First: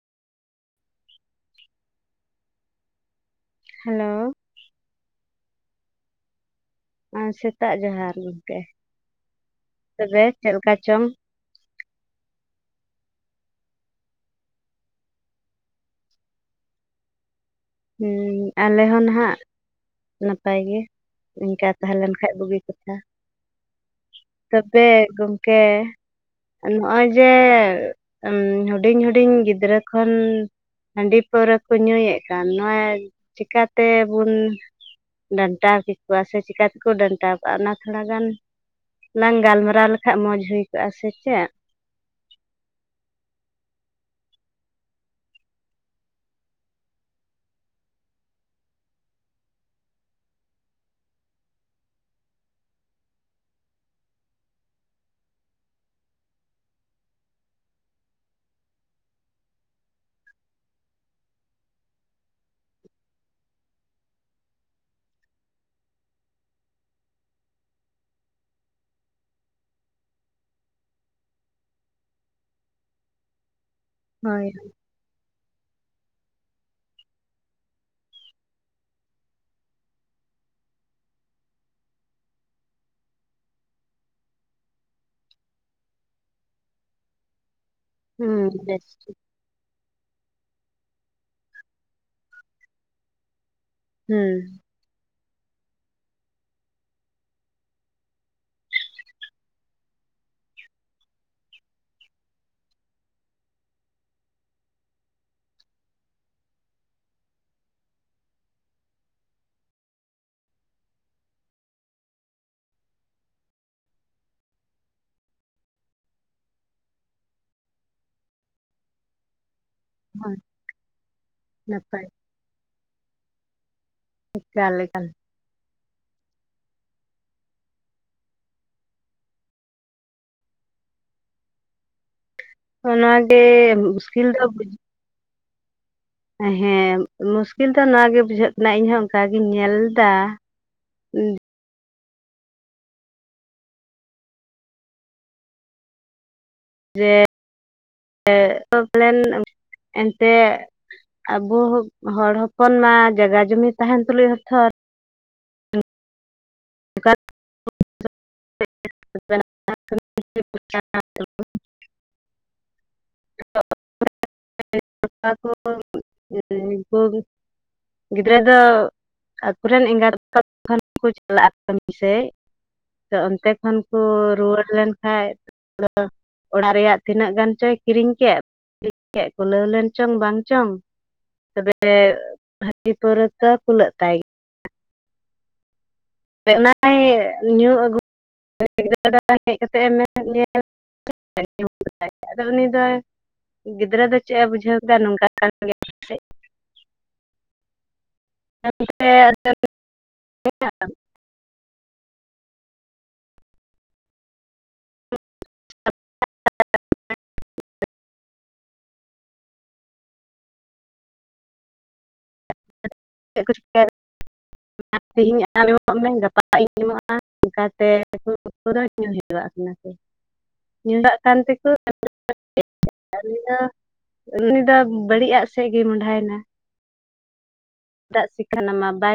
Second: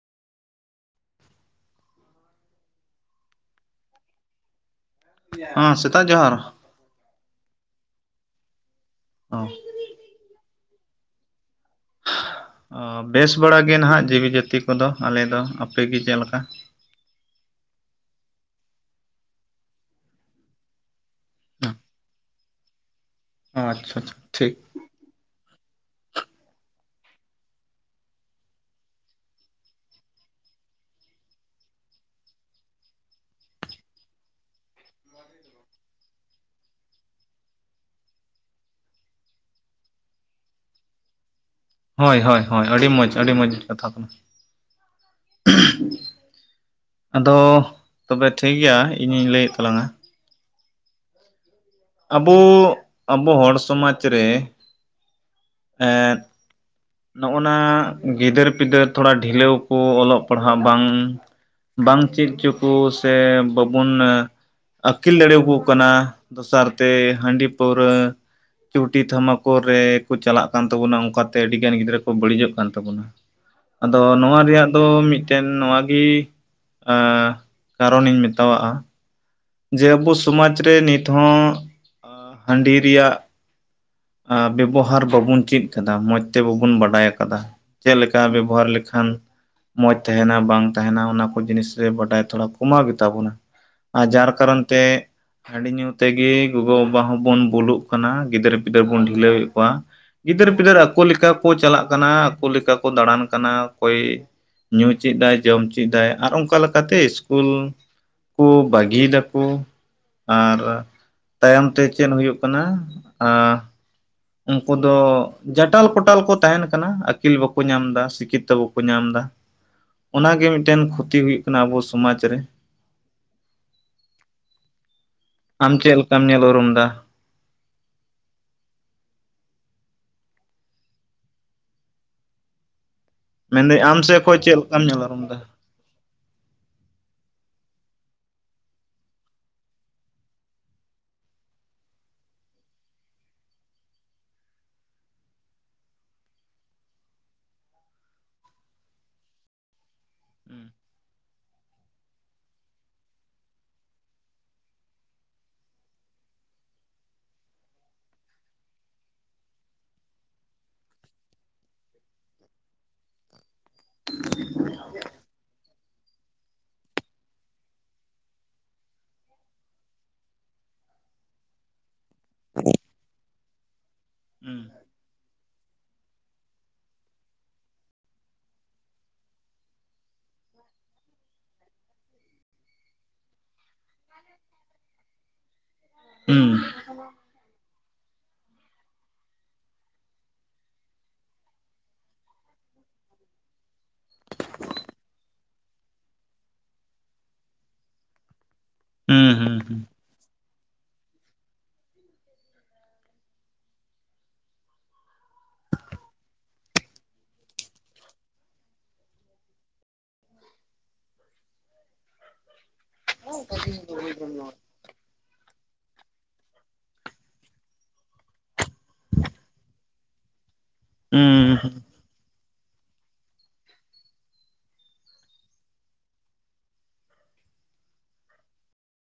Hello. ᱦᱮ ᱥᱮᱛᱟᱜ ᱡᱚᱦᱟᱨ ᱾ ᱟᱨ ᱥᱮᱛᱟᱜ ᱡᱚᱦᱟᱨ ᱜᱚᱝᱠᱮ ᱾ ᱚ᱾ ᱛᱚᱵᱮ ᱪᱮᱫ ᱞᱮᱠᱟ ᱪᱚᱝ? ᱵᱮᱥ ᱵᱟᱲᱟ ᱜᱮ ᱱᱟᱦᱟᱜ ᱡᱤᱣᱤ ᱡᱟᱹᱛᱤ ᱠᱚᱫᱚ ᱟᱞᱮ ᱫᱚ, ᱟᱯᱮᱜᱮ ᱪᱮᱫᱞᱮᱠᱟ? ᱦᱩ ᱟᱞᱮ ᱦᱚᱸ ᱱᱟᱦᱟᱜ ᱱᱟᱯᱟᱭ ᱜᱮ ᱱᱮᱝᱠᱟ ᱛᱟᱦᱮᱸ ᱞᱮᱱ ᱠᱷᱟᱡ ᱵᱩᱜᱤ ᱠᱟᱛᱷᱟ ᱾ ᱚ ᱟᱪᱪᱷᱟ ᱟᱪᱪᱷᱟ ᱴᱷᱤᱠ ᱾ ᱛᱚᱵᱮ ᱜᱚᱢᱠᱮ ᱱᱚᱜᱼᱚᱭ ᱩᱸ ᱡᱮ ᱦᱩᱰᱤᱧ ᱦᱩᱰᱤᱧ ᱜᱤᱫᱽᱨᱟᱹ ᱠᱷᱚᱱ ᱦᱟᱺᱰᱤ ᱯᱟᱹᱣᱨᱟᱹ ᱠᱚ ᱧᱩᱭᱮᱜ ᱠᱟᱱ ᱱᱚᱜ ᱪᱤᱠᱟᱛᱮᱵᱚᱱ ᱰᱟᱱᱴᱟᱣ ᱠᱮᱠᱚᱣᱟ ᱥᱮ ᱪᱤᱠᱟᱛᱮᱠᱚ ᱰᱟᱱᱴᱟᱣ ᱠᱟᱜᱼᱟ ᱚᱱᱟ ᱛᱷᱚᱲᱟ ᱜᱟᱱ ᱞᱟᱝ ᱜᱟᱞᱢᱟᱨᱟᱣ ᱞᱮᱠᱷᱟᱡ ᱢᱚᱸᱡᱽ ᱦᱩᱭ ᱠᱚᱜᱼᱟ ᱥᱮ ᱪᱮᱫ? ᱦᱳᱭ ᱦᱳᱭ ᱦᱳᱭ ᱟᱹᱰᱤ ᱢᱚᱡᱽ ᱟᱹᱰᱤ ᱢᱚᱡᱽ ᱠᱟᱛᱷᱟ ᱠᱟᱱᱟ ᱾ [inaudible] ᱟᱫᱚᱻ ᱛᱚᱵᱮ ᱴᱷᱤᱠ ᱜᱮᱭᱟ ᱤᱧᱤᱧ ᱞᱟᱹᱭᱮᱫ ᱛᱟᱞᱟᱝᱟ ᱟᱵᱚ ᱟᱵᱚ ᱦᱚᱲ ᱥᱚᱢᱟᱡᱽ ᱨᱮ ᱮᱸᱫ ᱱᱚᱜᱼᱚᱱᱟ ᱜᱤᱫᱟᱹᱨ ᱯᱤᱫᱟᱹᱨ ᱛᱷᱚᱲᱟ ᱰᱷᱤᱞᱟᱹᱣ ᱠᱚ ᱚᱞᱚᱜ ᱯᱟᱲᱦᱟᱣ ᱵᱟᱝ ᱵᱟᱝ ᱪᱮᱫ ᱦᱚᱪᱚ ᱠᱚ ᱥᱮ ᱵᱟᱵᱩᱱ ᱮ ᱟᱹᱠᱤᱞ ᱫᱟᱲᱮᱭᱟᱠᱚ ᱠᱟᱱᱟ ᱫᱚᱥᱟᱨ ᱛᱮ ᱦᱟᱺᱰᱤ ᱯᱟᱹᱣᱨᱟᱹ ᱪᱩᱴᱤ ᱛᱷᱟᱢᱟᱠᱨ ᱨᱮ ᱠᱚ ᱪᱟᱞᱟᱜ ᱠᱟᱱ ᱛᱟᱵᱚᱱᱟ ᱚᱱᱠᱟᱛᱮ ᱟᱹᱰᱤ ᱜᱟᱱ ᱜᱤᱫᱽᱨᱟᱹ ᱠᱚ ᱵᱟᱹᱲᱤᱡᱚᱜ ᱠᱟᱱ ᱛᱟᱵᱚᱱᱟ ᱟᱫᱚ ᱱᱚᱣᱟ ᱦᱳᱭ ᱨᱮᱭᱟᱜ ᱫᱚ ᱢᱤᱫᱼᱼ ᱢᱤᱫᱴᱮᱱ ᱱᱚᱣᱟ ᱜᱮ ᱟ ᱠᱟᱨᱚᱱᱤᱧ ᱢᱮᱛᱟᱣᱟᱜᱼᱟ ᱡᱮ ᱟᱵᱚ ᱥᱚᱢᱟᱡᱽ ᱨᱮ ᱱᱤᱛ ᱦᱚᱸ ᱟ ᱦᱟᱺᱰᱤ ᱨᱮᱭᱟᱜ ᱟᱸ ᱵᱮᱵᱚᱦᱟᱨ ᱵᱟᱵᱩᱱ ᱪᱮᱫ ᱟᱠᱟᱫᱟ ᱢᱚᱸᱡᱽ ᱛᱮ ᱵᱟᱵᱩᱱ ᱵᱟᱰᱟᱭ ᱟᱠᱟᱫᱟ ᱪᱮᱫ ᱞᱮᱠᱟ ᱦᱩᱸ ᱵᱮᱵᱚᱦᱟᱨ ᱵᱮᱥ ᱞᱮᱠᱷᱟᱱ ᱴᱷᱤᱠ, ᱢᱚᱸᱡᱽ ᱛᱟᱦᱮᱱᱟ ᱵᱟᱝ ᱛᱟᱦᱮᱱᱟ ᱚᱱᱟ ᱠᱚ ᱡᱤᱱᱤᱥ ᱨᱮ ᱵᱟᱰᱟᱭ ᱛᱷᱚᱲᱟ ᱠᱚᱢᱟᱣ ᱜᱮᱛᱟ ᱵᱚᱱᱟ ᱟᱨ ᱡᱟᱨ ᱦᱩᱸ ᱠᱟᱨᱚᱱ ᱛᱮ ᱦᱟᱺᱰᱤ ᱧᱩ ᱛᱮᱜᱮ ᱜᱚᱜᱚᱼᱵᱟᱵᱟ ᱦᱚᱸᱵᱚᱱ ᱵᱩᱞᱩᱜ ᱠᱟᱱᱟ ᱜᱤᱫᱟᱹᱨᱼ ᱯᱤᱫᱟᱹᱨ ᱵᱚᱱ ᱰᱷᱤᱞᱟᱹᱣᱮᱫ ᱠᱚᱣᱟ ᱜᱤᱫᱟᱹᱨ ᱯᱤᱫᱟᱹᱨ ᱟᱠᱚ ᱞᱮᱠᱟ ᱠᱚ ᱪᱟᱞᱟᱜ ᱠᱟᱱᱟ ᱟᱠᱚ ᱞᱮᱠᱟ ᱠᱚ ᱫᱟᱲᱟᱱ ᱠᱟᱱᱟ ᱚᱠᱚᱭ ᱧᱩ ᱪᱮᱫ ᱫᱟᱭ ᱡᱚᱢ ᱪᱮᱫ ᱫᱟᱭ ᱟᱨ ᱚᱱᱠᱟ ᱞᱮᱠᱟᱛᱮ ᱤᱥᱠᱩᱞ ᱠᱚ ᱵᱟᱹᱜᱤᱭ ᱫᱟᱠᱚ ᱠᱚ ᱟᱨ ᱛᱟᱭᱚᱢ ᱛᱮ ᱪᱮᱫ ᱦᱩᱭᱩᱜ ᱠᱟᱱᱟ ᱟᱸ ᱩᱱᱠᱩ ᱫᱚ ᱡᱟᱴᱟᱞ ᱯᱚᱴᱟᱞ ᱠᱚ ᱛᱟᱦᱮᱱ ᱠᱟᱱᱟ ᱟᱹᱠᱤᱞ ᱵᱟᱠᱚ ᱧᱟᱢ ᱫᱟ ᱥᱤᱠᱠᱷᱤᱛᱚ ᱵᱟᱠᱚ ᱧᱟᱢ ᱮᱫᱟ। [unintelligible] ᱚᱱᱟᱜᱮ ᱢᱤᱫᱴᱮᱱ ᱠᱷᱚᱛᱤ ᱦᱩᱭᱩᱜ ᱠᱟᱱᱟ ᱟᱵᱚ ᱱᱟᱯᱟᱭ ᱥᱚᱢᱟᱡᱽ ᱨᱮ ᱮᱠᱟᱞ ᱮᱠᱟᱞ ᱟᱢ ᱪᱮᱫ ᱞᱮᱠᱟᱢ ᱧᱮᱞ ᱩᱨᱩᱢ ᱫᱟ? ᱚᱱᱟ ᱜᱮ ᱢᱮᱱᱫᱟᱹᱧ ᱟᱢ ᱥᱮᱫ ᱢᱩᱥᱠᱤᱞ ᱠᱷᱚᱡ ᱫᱚ ᱪᱮᱫ ᱵᱩᱼᱼ ᱞᱮᱠᱟᱢ ᱧᱮᱞ ᱩᱨᱩᱢ ᱫᱟ ᱦᱮᱸ ᱢᱩᱥᱠᱤᱞ ᱫᱚ ᱱᱚᱣᱟ ᱜᱮ ᱵᱩᱡᱷᱟᱹᱜ ᱠᱟᱱᱟ ᱤᱧᱦᱚᱸ ᱚᱱᱠᱟ ᱜᱤᱧ ᱧᱮᱞ ᱫᱟ ᱩᱸ ᱡᱮ ᱡᱮ [inaudible] ᱯᱞᱮᱱ ᱮᱱᱛᱮ ᱟᱵᱚ ᱦᱚᱲ ᱦᱚᱯᱚᱱ ᱢᱟ ᱡᱟᱜᱟ ᱡᱚᱢᱤ ᱛᱟᱦᱮᱱ ᱛᱩᱞᱩᱡ ᱦᱚᱛᱚᱨ ᱠᱟ [inaudible] [inaudible] [inaudible] [inaudible] ᱜᱤᱫᱽᱨᱟᱹ ᱫᱚ ᱟᱠᱚ ᱨᱮᱱ ᱮᱸᱜᱟᱛ ᱟᱯᱟᱛ ᱠᱷᱟᱱ ᱠᱚ ᱪᱟᱞᱟᱜᱼᱟ ᱠᱟᱹᱢᱤ ᱥᱮᱡ ᱛᱚ ᱚᱱᱛᱮ ᱠᱷᱚᱱ ᱠᱚ ᱦᱩᱸ ᱨᱩᱣᱟᱹᱲ ᱞᱮᱱᱠᱷᱟᱡ [inaudible] ᱚᱲᱟᱜ ᱨᱮᱭᱟᱜ ᱛᱤᱱᱟᱹᱜ ᱜᱟᱱ ᱪᱚᱭ ᱠᱤᱨᱤᱧ ᱠᱮᱫ [inaudible] ᱠᱮᱫ ᱠᱩᱞᱟᱹᱣ ᱞᱮᱱ ᱪᱚᱝ ᱵᱟᱝ ᱪᱚᱝ ᱛᱚᱵᱮ ᱦᱟᱸᱰᱤ ᱯᱟᱹᱣᱨᱟᱹ ᱫᱚ ᱠᱩᱞᱟᱹᱜ ᱛᱟᱭ ᱜᱮ ᱦᱩᱸ ᱚᱱᱟᱭ ᱜᱮ ᱧᱩ ᱟᱹᱜᱩ [inaudible] ᱜᱤᱫᱽᱨᱟᱹ ᱦᱮᱡ ᱠᱟᱛᱮᱫ ᱢᱮᱱ ᱧᱮᱞ [inaudible] ᱟᱫᱚ ᱩᱱᱤ ᱫᱚᱭ ᱜᱤᱫᱽᱨᱟᱹ ᱫᱚ ᱪᱮᱫ ᱮ ᱵᱩᱡᱷᱟᱹᱣ ᱠᱮᱫᱟ ᱱᱚᱝᱠᱟ ᱠᱟᱱ ᱜᱮ ᱯᱟᱥᱮᱡ ᱦᱩᱸ ᱦᱩᱸ [inaudible] ᱦᱩᱸ [inaudible] ᱟᱢ ᱛᱮᱦᱮᱧ ᱟᱢ ᱮᱢᱚᱜ ᱢᱮ ᱜᱟᱯᱟ ᱤᱧ ᱮᱢᱚᱜᱼᱟ ᱚᱱᱠᱟᱛᱮ ᱧᱩ ᱦᱤᱡᱣᱟᱜ ᱠᱟᱱᱟ ᱠᱚ ᱧᱩ ᱠᱟᱜ ᱠᱟᱱ ᱦᱩᱸ ᱛᱮᱠᱚ ᱦᱩᱸ [inaudible] ᱩᱱᱤ ᱫᱚ ᱩᱱᱤ ᱫᱚ ᱵᱟᱹᱲᱤᱡ ᱟᱜ ᱥᱮᱫ ᱜᱮ ᱢᱚᱦᱚᱰᱟᱭᱮᱱᱟ ᱫᱟᱜ ᱥᱤᱠᱷᱟᱱᱟ ᱢᱟ ᱵᱟᱭ